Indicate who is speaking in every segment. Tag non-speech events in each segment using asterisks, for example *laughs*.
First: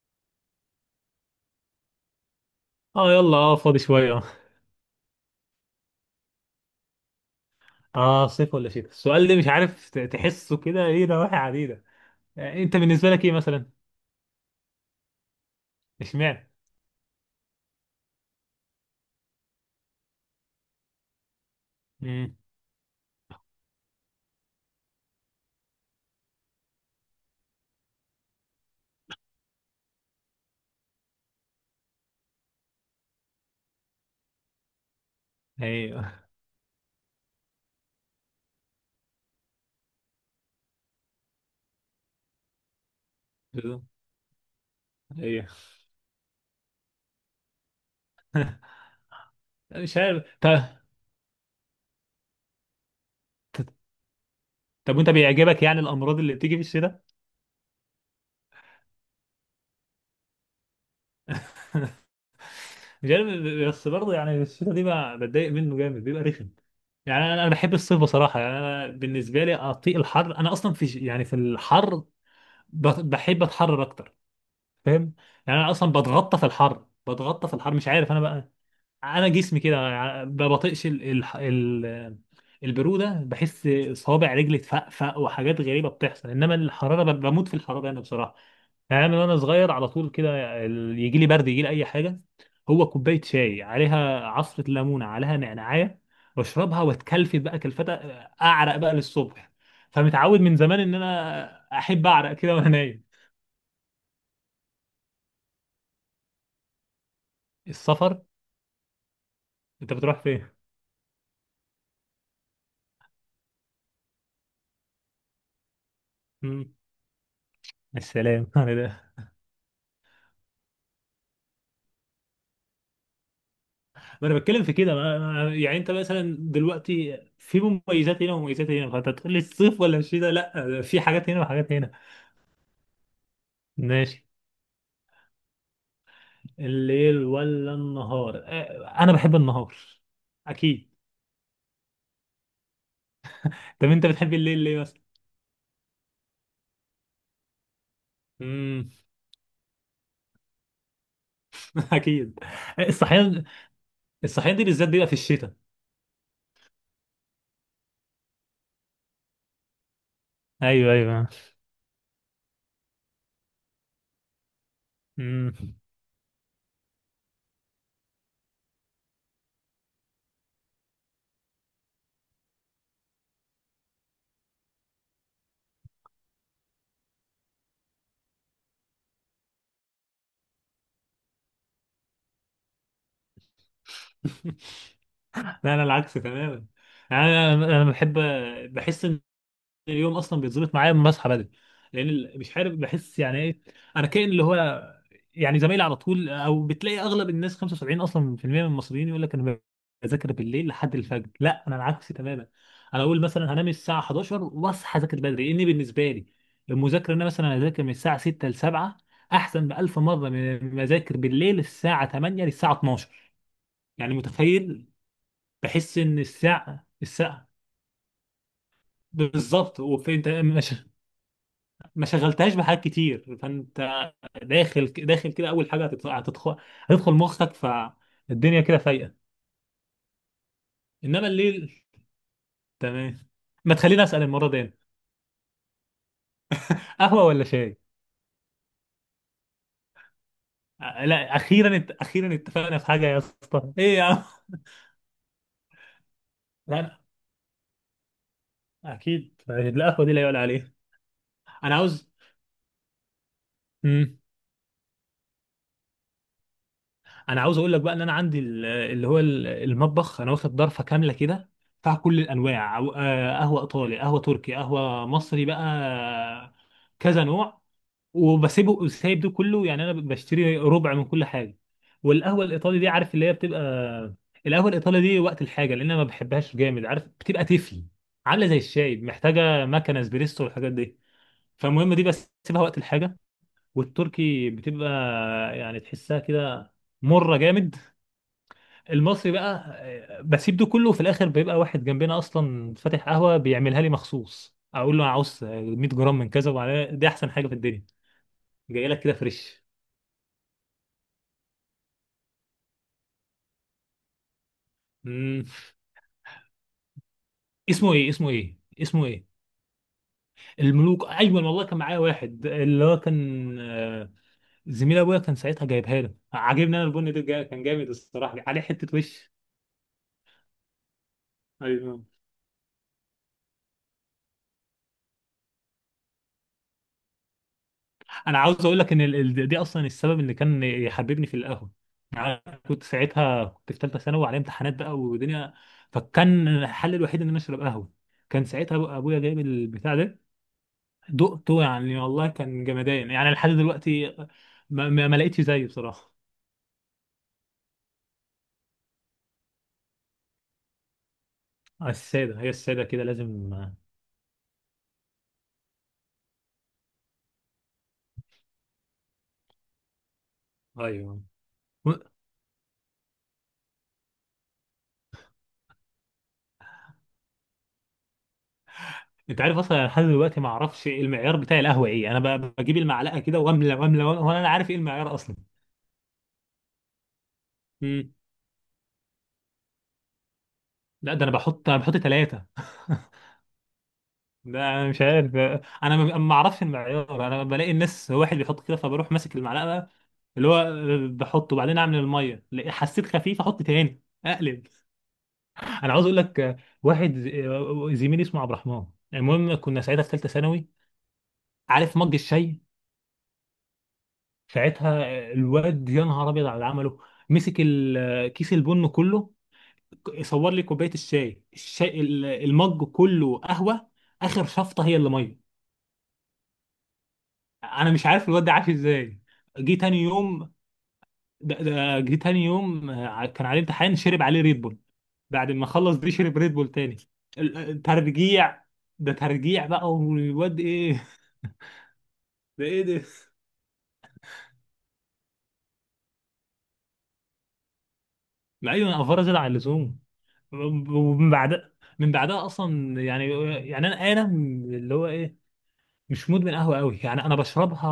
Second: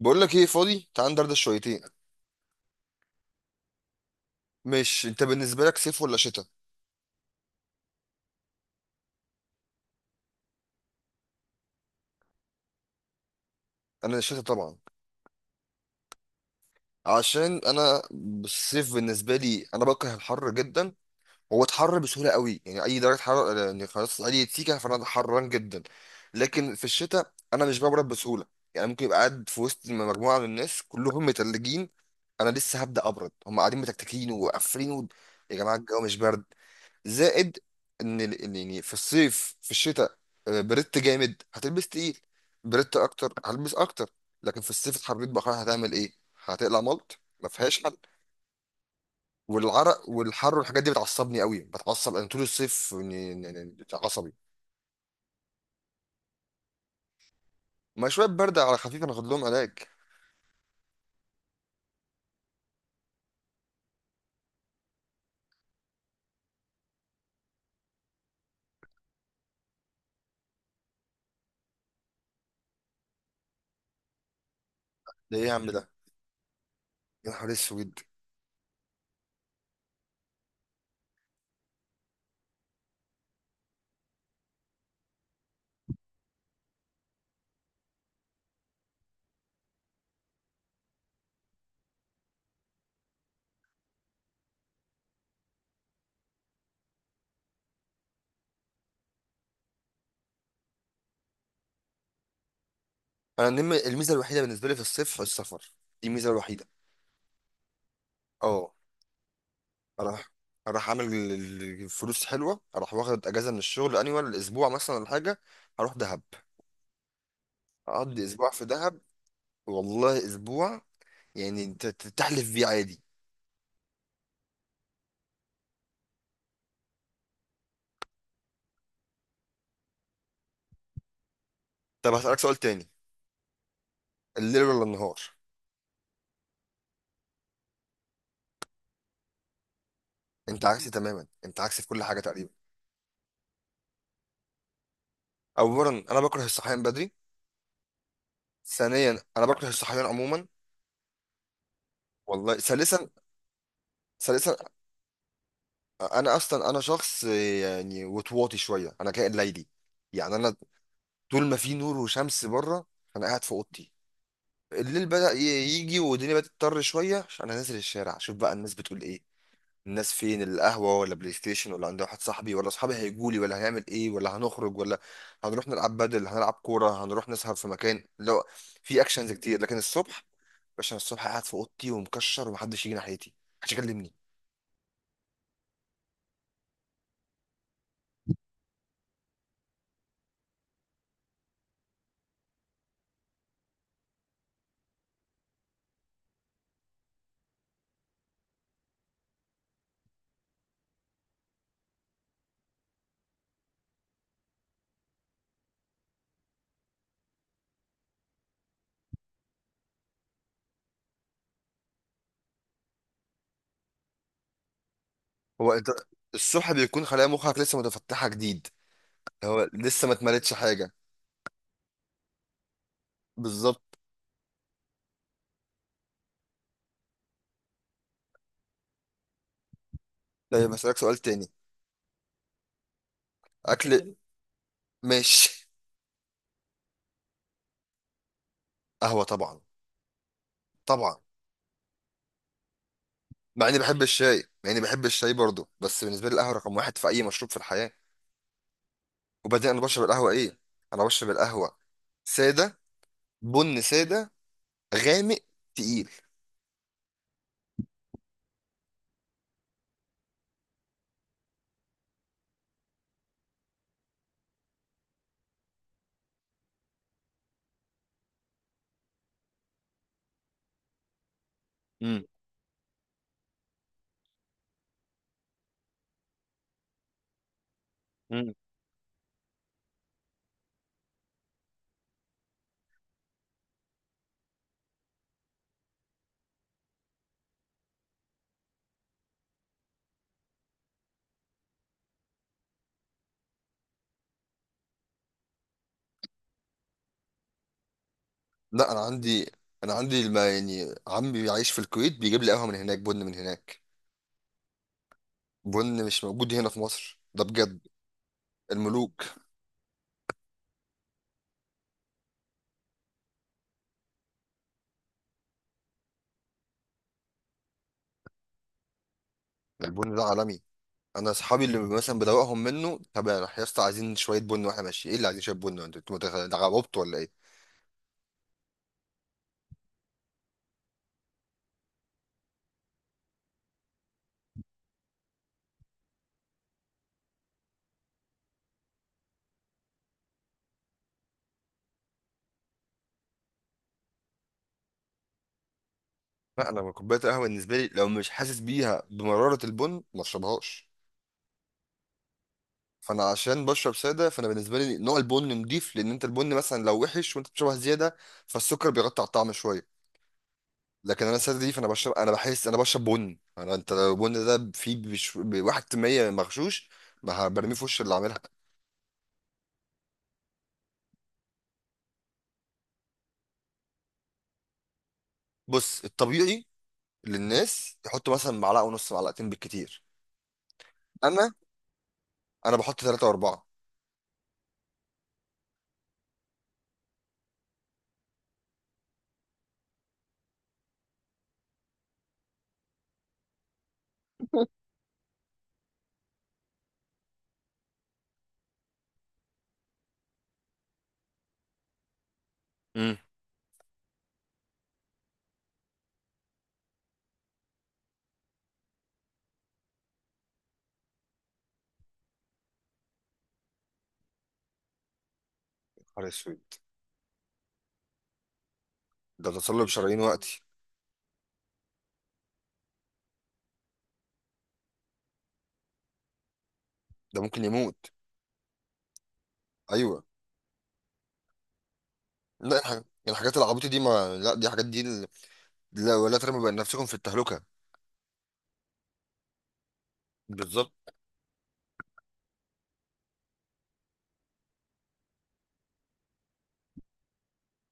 Speaker 1: بقول لك ايه؟ فاضي؟ تعال ندردش شويتين.
Speaker 2: اه، يلا، اه فاضي شويه
Speaker 1: مش انت بالنسبه لك صيف ولا شتاء؟
Speaker 2: صيف ولا شتاء، السؤال ده مش عارف تحسه كده ايه، نواحي عديده. يعني انت بالنسبه لك ايه مثلا؟
Speaker 1: انا شتاء طبعا.
Speaker 2: اشمعنى؟
Speaker 1: عشان انا الصيف بالنسبه لي، انا بكره الحر جدا. هو اتحر بسهوله
Speaker 2: امم.
Speaker 1: قوي، يعني اي درجه حراره يعني خلاص اي سيكه فانا حران جدا. لكن في الشتاء انا مش ببرد بسهوله، يعني ممكن يبقى قاعد في وسط مجموعه من الناس كلهم متلجين، انا لسه هبدا ابرد، هم قاعدين متكتكين وقافلين يا جماعه الجو
Speaker 2: ايوه.
Speaker 1: مش برد. زائد ان ال- إن يعني في الصيف في الشتاء، بردت جامد هتلبس تقيل، بردت اكتر
Speaker 2: *laughs*
Speaker 1: هلبس
Speaker 2: بالظبط.
Speaker 1: اكتر. لكن في الصيف اتحررت
Speaker 2: ايوه،
Speaker 1: بقى هتعمل ايه؟ هتقلع ملط ما فيهاش حل.
Speaker 2: مش
Speaker 1: والعرق
Speaker 2: عارف.
Speaker 1: والحر والحاجات دي بتعصبني قوي، بتعصب انا طول الصيف إني- إني-
Speaker 2: طب
Speaker 1: إني عصبي.
Speaker 2: طب وانت بيعجبك يعني الامراض اللي بتيجي في الشتاء؟
Speaker 1: ما شويه برد على خفيف انا اخد لهم علاج.
Speaker 2: *laughs* مش عارف، بس برضه يعني الشتاء دي بقى بتضايق منه جامد، بيبقى رخم. يعني انا بحب الصيف بصراحه، يعني انا بالنسبه لي اطيق الحر. انا اصلا في يعني في الحر بحب اتحرر اكتر، فاهم؟
Speaker 1: ده ايه يا
Speaker 2: يعني
Speaker 1: عم
Speaker 2: انا
Speaker 1: ده؟
Speaker 2: اصلا بتغطى في الحر،
Speaker 1: يا
Speaker 2: بتغطى
Speaker 1: نهار
Speaker 2: في الحر، مش
Speaker 1: اسود.
Speaker 2: عارف انا بقى. انا جسمي كده، ما بطيقش ال... ال... البروده. بحس صوابع رجلي تفقفق وحاجات غريبه بتحصل، انما الحراره بموت في الحراره انا، بصراحه. يعني انا من وانا صغير على طول كده، يجي لي برد، يجي لي اي حاجه، هو كوبايه شاي عليها عصره ليمونه، عليها نعناعيه، واشربها واتكلفت بقى كلفتها، اعرق بقى للصبح. فمتعود من زمان ان انا احب اعرق كده وانا نايم.
Speaker 1: انا الميزه الوحيده بالنسبه لي في الصيف السفر. دي الميزه الوحيده.
Speaker 2: السفر؟
Speaker 1: اه.
Speaker 2: انت بتروح
Speaker 1: اروح
Speaker 2: فين؟
Speaker 1: اروح اعمل فلوس حلوه، اروح واخد اجازه من الشغل انيوال اسبوع مثلا ولا حاجه، اروح دهب،
Speaker 2: مم.
Speaker 1: اقضي
Speaker 2: السلام.
Speaker 1: اسبوع في دهب.
Speaker 2: *laughs*
Speaker 1: والله اسبوع، يعني انت تحلف بيه عادي.
Speaker 2: ما انا بتكلم في كده، يعني انت مثلا دلوقتي في مميزات هنا ومميزات هنا، فانت تقول لي الصيف ولا الشتاء؟ لا، في حاجات هنا وحاجات هنا.
Speaker 1: طب هسألك سؤال تاني،
Speaker 2: ماشي.
Speaker 1: الليل ولا النهار؟
Speaker 2: الليل ولا النهار؟ انا بحب النهار،
Speaker 1: انت عكسي
Speaker 2: اكيد.
Speaker 1: تماما، انت عكسي في كل حاجه تقريبا.
Speaker 2: طب انت بتحب الليل ليه مثلا؟
Speaker 1: اولا انا بكره الصحيان بدري،
Speaker 2: امم.
Speaker 1: ثانيا انا بكره الصحيان عموما.
Speaker 2: *laughs* اكيد.
Speaker 1: والله ثالثا.
Speaker 2: الصحيان؟
Speaker 1: ثالثا
Speaker 2: الصحيان دي بالذات بيبقى في الشتاء.
Speaker 1: انا اصلا انا شخص يعني وطواطي شويه، انا كائن ليلي. يعني انا
Speaker 2: ايوه، ايوه.
Speaker 1: طول ما في نور وشمس بره انا قاعد في اوضتي. الليل
Speaker 2: امم.
Speaker 1: يجي والدنيا بدأت تضطر شوية عشان أنا نازل الشارع أشوف بقى الناس بتقول إيه. الناس فين؟ القهوة ولا بلاي ستيشن ولا عند واحد صاحبي ولا صحابي هيجولي ولا هنعمل إيه ولا هنخرج ولا هنروح نلعب بدل هنلعب كورة، هنروح نسهر في مكان لو في أكشنز كتير. لكن الصبح، باشا أنا الصبح قاعد في أوضتي ومكشر ومحدش يجي ناحيتي، محدش يكلمني.
Speaker 2: *laughs* لا، انا العكس تماما. انا انا أنا بحب، بحس ان اليوم اصلا بيتظبط معايا لما بصحى بدري، لان مش عارف بحس يعني ايه. انا كائن اللي هو، يعني زمايلي على طول. او بتلاقي اغلب الناس 75 اصلا في المية من المصريين يقول لك انا بذاكر بالليل لحد الفجر. لا، انا العكس تماما. انا اقول مثلا هنام الساعه 11 واصحى اذاكر بدري، لان بالنسبه لي المذاكره ان انا مثلا اذاكر من الساعه 6 ل 7 احسن بألف مره من ما اذاكر بالليل الساعه 8 للساعه 12. يعني متخيل؟
Speaker 1: هو أنت
Speaker 2: بحس ان
Speaker 1: الصبح
Speaker 2: الساعه
Speaker 1: بيكون خلايا
Speaker 2: الساعه
Speaker 1: مخك لسه متفتحة جديد، هو
Speaker 2: بالظبط،
Speaker 1: لسه ما
Speaker 2: وفي انت
Speaker 1: اتملتش حاجة.
Speaker 2: ما شغلتهاش بحاجات كتير، فانت
Speaker 1: بالظبط.
Speaker 2: داخل داخل كده، اول حاجه هتدخل مخك فالدنيا كده فايقه.
Speaker 1: طيب هسألك سؤال
Speaker 2: انما
Speaker 1: تاني،
Speaker 2: الليل، تمام، ما تخليني
Speaker 1: أكل.
Speaker 2: اسال المره دي أنا.
Speaker 1: ماشي.
Speaker 2: قهوه ولا شاي؟
Speaker 1: قهوة طبعا. طبعا
Speaker 2: لا، اخيرا اخيرا اتفقنا في حاجه يا
Speaker 1: مع
Speaker 2: اسطى.
Speaker 1: اني
Speaker 2: ايه
Speaker 1: بحب
Speaker 2: يا عم؟
Speaker 1: الشاي، مع اني بحب الشاي برضه، بس بالنسبه لي القهوه
Speaker 2: *laughs*
Speaker 1: رقم واحد
Speaker 2: لا،
Speaker 1: في اي مشروب في الحياه.
Speaker 2: أنا اكيد
Speaker 1: وبعدين انا بشرب
Speaker 2: القهوه دي لا
Speaker 1: القهوه
Speaker 2: يعلى
Speaker 1: ايه؟
Speaker 2: عليها.
Speaker 1: انا بشرب
Speaker 2: انا
Speaker 1: القهوه
Speaker 2: عاوز،
Speaker 1: ساده، بن
Speaker 2: مم.
Speaker 1: ساده، غامق، تقيل.
Speaker 2: انا عاوز اقول لك بقى ان انا عندي المطبخ انا واخد ضرفه كامله كده، بتاع كل الانواع، قهوه ايطالي، قهوه تركي، قهوه مصري بقى، كذا نوع. وبسيبه سايب ده كله، يعني انا بشتري ربع من كل حاجه.
Speaker 1: امم.
Speaker 2: والقهوه الايطالي دي، عارف اللي هي بتبقى، القهوه الايطالي دي وقت الحاجه لان انا ما بحبهاش جامد، عارف بتبقى تفل، عامله
Speaker 1: امم.
Speaker 2: زي الشاي، محتاجه مكنه اسبريسو والحاجات دي، فالمهم دي بسيبها وقت الحاجه. والتركي بتبقى، يعني تحسها كده مره جامد. المصري بقى، بسيب ده كله. وفي الاخر بيبقى واحد جنبنا اصلا فاتح قهوه بيعملها لي مخصوص، اقول له انا عاوز 100 جرام من كذا وعليها دي، احسن حاجه في الدنيا، جاي
Speaker 1: لا انا
Speaker 2: لك كده
Speaker 1: عندي،
Speaker 2: فريش.
Speaker 1: انا عندي الما، يعني عمي بيعيش في الكويت بيجيب لي قهوه من هناك، بن من هناك.
Speaker 2: مم.
Speaker 1: بن مش موجود هنا في مصر ده بجد.
Speaker 2: اسمه ايه؟ اسمه ايه؟ اسمه
Speaker 1: الملوك.
Speaker 2: ايه؟ الملوك، ايوه والله. كان معايا واحد اللي هو كان، زميل ابويا، كان ساعتها جايبها له، عاجبني انا البن ده كان جامد الصراحه، عليه حته وش.
Speaker 1: البن ده عالمي، انا اصحابي اللي
Speaker 2: ايوه.
Speaker 1: مثلا بدوقهم منه، طب يا يا اسطى عايزين شويه بن واحنا ماشيين، ايه اللي عايزين شويه بن؟ انتوا انتوا غبطتوا ولا ايه؟
Speaker 2: انا عاوز اقول لك ان دي اصلا السبب اللي كان يحببني في القهوه. يعني أنا كنت ساعتها في ثالثه ثانوي وعليا امتحانات بقى ودنيا، فكان الحل الوحيد ان انا اشرب قهوه. كان ساعتها ابويا جايب البتاع ده، دقته يعني والله كان جمدان يعني لحد دلوقتي ما لقيتش زيه بصراحه.
Speaker 1: لا انا كوبايه القهوه بالنسبه لي لو مش حاسس بيها بمراره البن ما اشربهاش.
Speaker 2: السادة، هي السادة كده
Speaker 1: فانا
Speaker 2: لازم.
Speaker 1: عشان بشرب ساده، فانا بالنسبه لي نوع البن نضيف، لان انت البن مثلا لو وحش وانت بتشربها زياده فالسكر بيغطي على الطعم شويه.
Speaker 2: ايوه.
Speaker 1: لكن انا ساده دي فانا
Speaker 2: و-
Speaker 1: بشرب، انا بحس انا بشرب بن، انا انت لو البن ده فيه بواحد في المية مغشوش ما برميه في وش اللي عاملها.
Speaker 2: انت عارف اصلا أنا لحد دلوقتي ما اعرفش إيه المعيار بتاع القهوة. ايه، انا بجيب المعلقة كده واملى واملى وأملى، وانا لا عارف ايه المعيار اصلا.
Speaker 1: بص الطبيعي للناس
Speaker 2: مم.
Speaker 1: يحطوا مثلا معلقه ونص، معلقتين بالكتير.
Speaker 2: لا، ده انا
Speaker 1: انا
Speaker 2: بحط انا بحط ثلاثة.
Speaker 1: بحط
Speaker 2: *laughs*
Speaker 1: ثلاثه واربعه.
Speaker 2: ده انا مش عارف. انا ما اعرفش المعيار، انا بلاقي الناس واحد بيحط كده، فبروح ماسك المعلقة اللي هو، بحطه وبعدين اعمل المية، حسيت خفيف احط تاني اقلب. انا عاوز اقول لك، واحد زميلي اسمه عبد الرحمن، المهم كنا ساعتها في ثالثة ثانوي، عارف مج الشاي،
Speaker 1: امم.
Speaker 2: ساعتها الواد يا نهار ابيض على اللي عمله، مسك كيس البن كله، صور لي كوبايه الشاي، المج كله قهوه، اخر شفطه هي اللي ميه.
Speaker 1: نهار اسود.
Speaker 2: انا مش عارف الواد ده عاش ازاي.
Speaker 1: ده
Speaker 2: جه
Speaker 1: تصلب
Speaker 2: تاني
Speaker 1: شرايين
Speaker 2: يوم،
Speaker 1: وقتي.
Speaker 2: ده جه تاني يوم، كان عليه امتحان، شرب عليه ريد بول، بعد ما خلص دي شرب ريد بول تاني.
Speaker 1: ده ممكن يموت.
Speaker 2: ترجيع، ده ترجيع بقى،
Speaker 1: ايوه.
Speaker 2: والواد ايه. *laughs* ده
Speaker 1: لا،
Speaker 2: ايه
Speaker 1: الحاجات
Speaker 2: ده؟
Speaker 1: الحاجات العبيطة دي ما، لا دي حاجات دي لا ولا ترموا بين نفسكم في التهلكة.
Speaker 2: ما ايوه، افرز على اللزوم.
Speaker 1: بالظبط.
Speaker 2: ومن بعد، من بعدها اصلا يعني، يعني انا اللي هو ايه، مش مدمن قهوه قوي، يعني انا بشربها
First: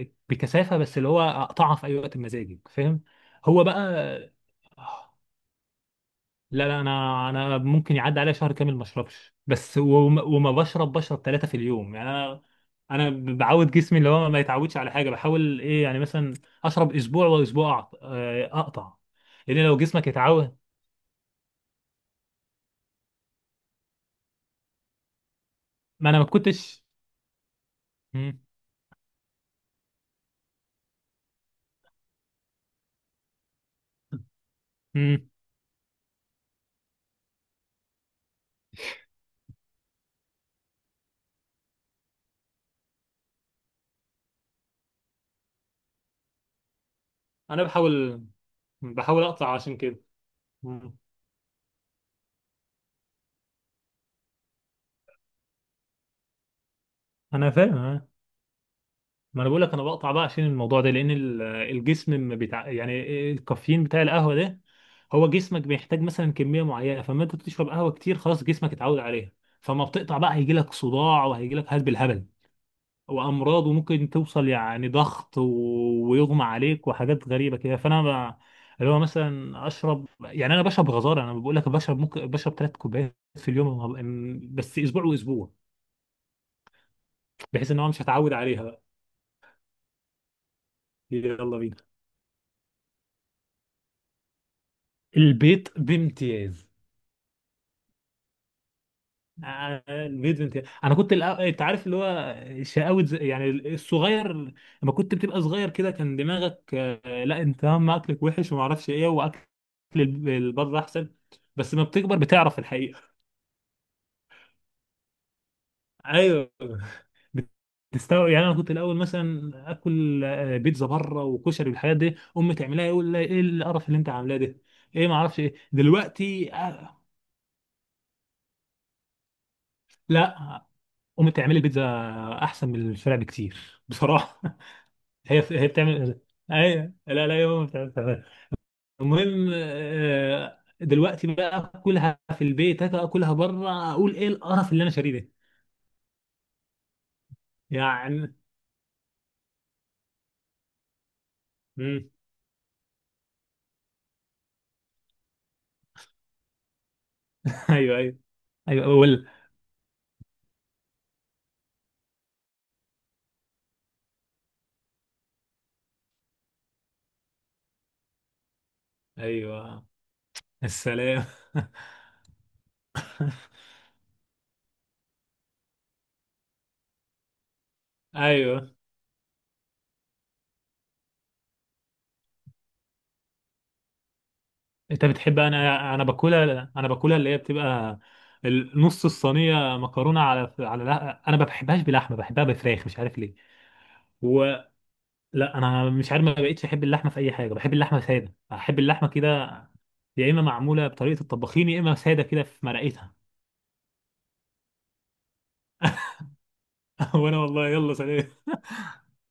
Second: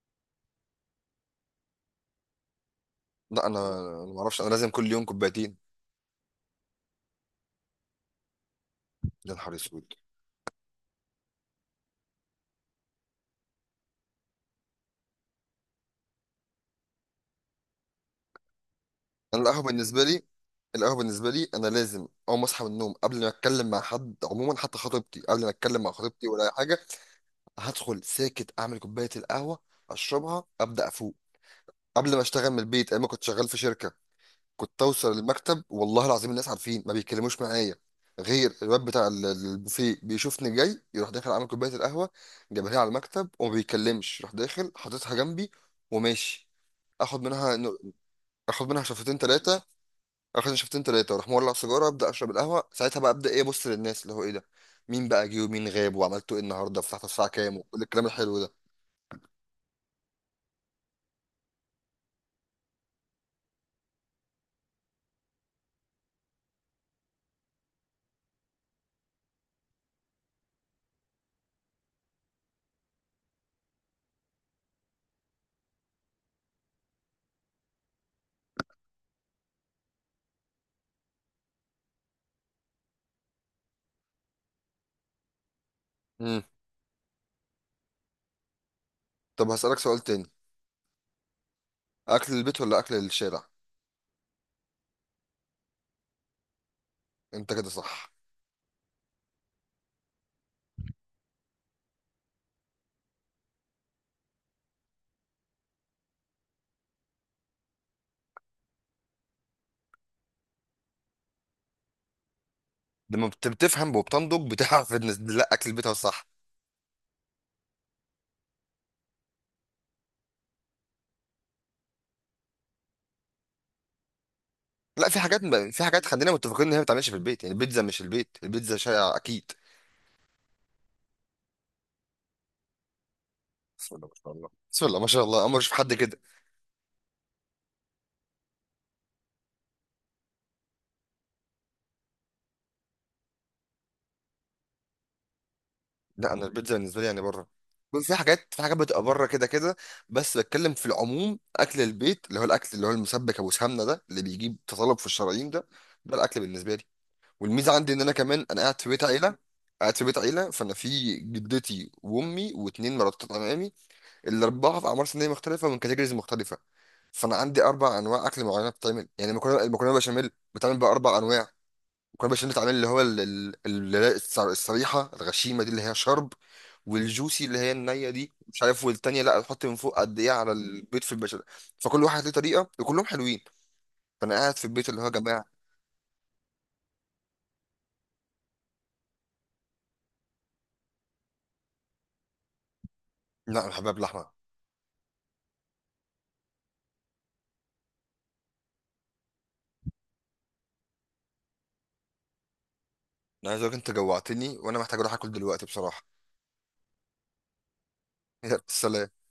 Speaker 2: بكثافه، بس اللي هو اقطعها في اي وقت مزاجي، فاهم؟
Speaker 1: لا انا،
Speaker 2: هو بقى
Speaker 1: ما اعرفش انا لازم كل يوم
Speaker 2: آه،
Speaker 1: كوبايتين.
Speaker 2: لا، لا، انا ممكن يعدي عليا شهر كامل ما
Speaker 1: يا
Speaker 2: اشربش،
Speaker 1: نهار
Speaker 2: بس
Speaker 1: اسود.
Speaker 2: وما بشرب ثلاثه في اليوم. يعني انا، انا بعود جسمي اللي هو ما يتعودش على حاجه. بحاول ايه يعني، مثلا اشرب اسبوع واسبوع اقطع،
Speaker 1: انا القهوة
Speaker 2: لان لو
Speaker 1: بالنسبة
Speaker 2: جسمك
Speaker 1: لي،
Speaker 2: يتعود.
Speaker 1: القهوة بالنسبة لي انا لازم اول ما اصحى من النوم قبل ما اتكلم مع حد عموما، حتى خطيبتي، قبل ما اتكلم مع
Speaker 2: ما انا ما
Speaker 1: خطيبتي ولا اي حاجة
Speaker 2: كنتش.
Speaker 1: هدخل
Speaker 2: مم.
Speaker 1: ساكت اعمل كوباية القهوة اشربها ابدا افوق. قبل ما اشتغل من البيت ايام ما كنت شغال في شركة كنت اوصل
Speaker 2: مم.
Speaker 1: المكتب والله العظيم الناس عارفين ما بيتكلموش معايا، غير الواد بتاع البوفيه بيشوفني جاي يروح داخل عامل كوبايه القهوه جايبها لي على المكتب وما بيتكلمش، راح داخل حاططها جنبي وماشي. اخد منها
Speaker 2: انا بحاول
Speaker 1: اخد منها شفتين
Speaker 2: بحاول اقطع
Speaker 1: ثلاثه،
Speaker 2: عشان كده.
Speaker 1: اخد شفتين
Speaker 2: مم.
Speaker 1: ثلاثه واروح مولع سيجاره ابدا اشرب القهوه ساعتها، بقى ابدا ايه، ابص للناس اللي هو ايه ده، مين بقى جه ومين غاب وعملته ايه النهارده، فتحت الساعه
Speaker 2: انا
Speaker 1: كام،
Speaker 2: فاهم،
Speaker 1: وكل الكلام
Speaker 2: ها.
Speaker 1: الحلو ده.
Speaker 2: ما انا بقول لك انا بقطع بقى عشان الموضوع ده، لان الجسم، ما بتاع يعني الكافيين بتاع القهوه ده، هو جسمك بيحتاج مثلا كميه معينه، فما انت بتشرب قهوه كتير خلاص جسمك اتعود عليها، فما بتقطع بقى هيجي لك صداع وهيجي لك هلب الهبل وامراض، وممكن توصل يعني ضغط ويغمى عليك وحاجات غريبه كده. فانا ب... اللي هو مثلا اشرب، يعني انا بشرب غزاره انا بقول لك، بشرب ممكن، بشرب 3 كوبايات في اليوم، بس اسبوع واسبوع،
Speaker 1: امم.
Speaker 2: بحيث ان هو مش هتعود عليها بقى.
Speaker 1: طب هسالك سؤال تاني،
Speaker 2: يلا بينا.
Speaker 1: اكل البيت ولا اكل الشارع؟
Speaker 2: البيت بامتياز.
Speaker 1: انت كده صح.
Speaker 2: البيت بامتياز. انا كنت انت عارف اللي هو، شقاوة يعني الصغير، لما كنت بتبقى صغير كده كان دماغك، لا انت، هم اكلك وحش وما اعرفش ايه، واكل البر احسن، بس لما بتكبر بتعرف الحقيقة.
Speaker 1: لما بتفهم وبتنضج بتعرف ان، لا اكل البيت هو الصح.
Speaker 2: ايوه، بتستوعب. يعني انا كنت الاول مثلا اكل، بيتزا بره وكشري والحاجات دي، امي تعملها يقول لي ايه القرف اللي انت عاملاه ده، ايه
Speaker 1: لا
Speaker 2: ما
Speaker 1: في
Speaker 2: اعرفش
Speaker 1: حاجات،
Speaker 2: ايه.
Speaker 1: في حاجات خلينا
Speaker 2: دلوقتي
Speaker 1: متفقين ان هي ما
Speaker 2: آه،
Speaker 1: بتتعملش في البيت، يعني البيتزا مش البيت، البيتزا شائعه اكيد.
Speaker 2: لا، امي بتعمل البيتزا احسن من الفرع بكتير،
Speaker 1: بسم الله ما شاء
Speaker 2: بصراحه.
Speaker 1: الله، بسم الله ما شاء
Speaker 2: *laughs*
Speaker 1: الله،
Speaker 2: هي،
Speaker 1: اول مره اشوف حد كده.
Speaker 2: بتعمل، ايوه، لا، لا، يا ماما بتعمل. المهم، دلوقتي بقى اكلها في البيت، أجي اكلها بره اقول ايه القرف اللي انا شاريه ده،
Speaker 1: لا انا البيتزا بالنسبه لي يعني بره، في
Speaker 2: يعني.
Speaker 1: حاجات، في حاجات بتبقى بره كده كده. بس بتكلم في العموم اكل
Speaker 2: مم.
Speaker 1: البيت، اللي هو الاكل اللي هو المسبك ابو سمنه ده اللي بيجيب تطلب في الشرايين ده، ده الاكل بالنسبه لي.
Speaker 2: *laughs*
Speaker 1: والميزه عندي
Speaker 2: ايوه،
Speaker 1: ان انا
Speaker 2: ايوه،
Speaker 1: كمان انا قاعد
Speaker 2: ايوه،
Speaker 1: في بيت
Speaker 2: اقول
Speaker 1: عيله، قاعد في بيت عيله، فانا في جدتي وامي واتنين مرات عمامي، الاربعه في اعمار سنيه مختلفه، من كاتيجوريز مختلفه. فانا عندي اربع انواع اكل معينه بتتعمل، يعني المكرونه،
Speaker 2: ايوه.
Speaker 1: المكرونه بشاميل بتتعمل باربع
Speaker 2: السلام.
Speaker 1: انواع.
Speaker 2: *laughs*
Speaker 1: المكرونه بشاميل بتتعمل اللي هو الصريحه الغشيمه دي اللي هي شرب، والجوسي اللي هي النيه دي مش
Speaker 2: ايوه،
Speaker 1: عارف، والتانيه لا تحط من فوق قد ايه على البيض في البشاميل. فكل واحد ليه طريقه وكلهم حلوين، فانا قاعد في البيت اللي هو
Speaker 2: انت
Speaker 1: يا
Speaker 2: بتحب.
Speaker 1: جماعه.
Speaker 2: انا باكلها اللي هي بتبقى نص الصينيه مكرونه. على لا، انا ما بحبهاش بلحمه، بحبها بفراخ، مش عارف ليه.
Speaker 1: لا انا حباب لحمه.
Speaker 2: و... لا، انا مش عارف، ما بقتش احب اللحمه في اي حاجه، بحب اللحمه ساده، احب اللحمه كده، يا اما معموله بطريقه الطباخين، يا اما ساده كده في مرقتها.
Speaker 1: انا عايز اقولك انت جوعتني وانا محتاج اروح اكل دلوقتي بصراحه.
Speaker 2: *laughs* وانا والله، يلا، سلام.
Speaker 1: *laughs* يلا، سلام.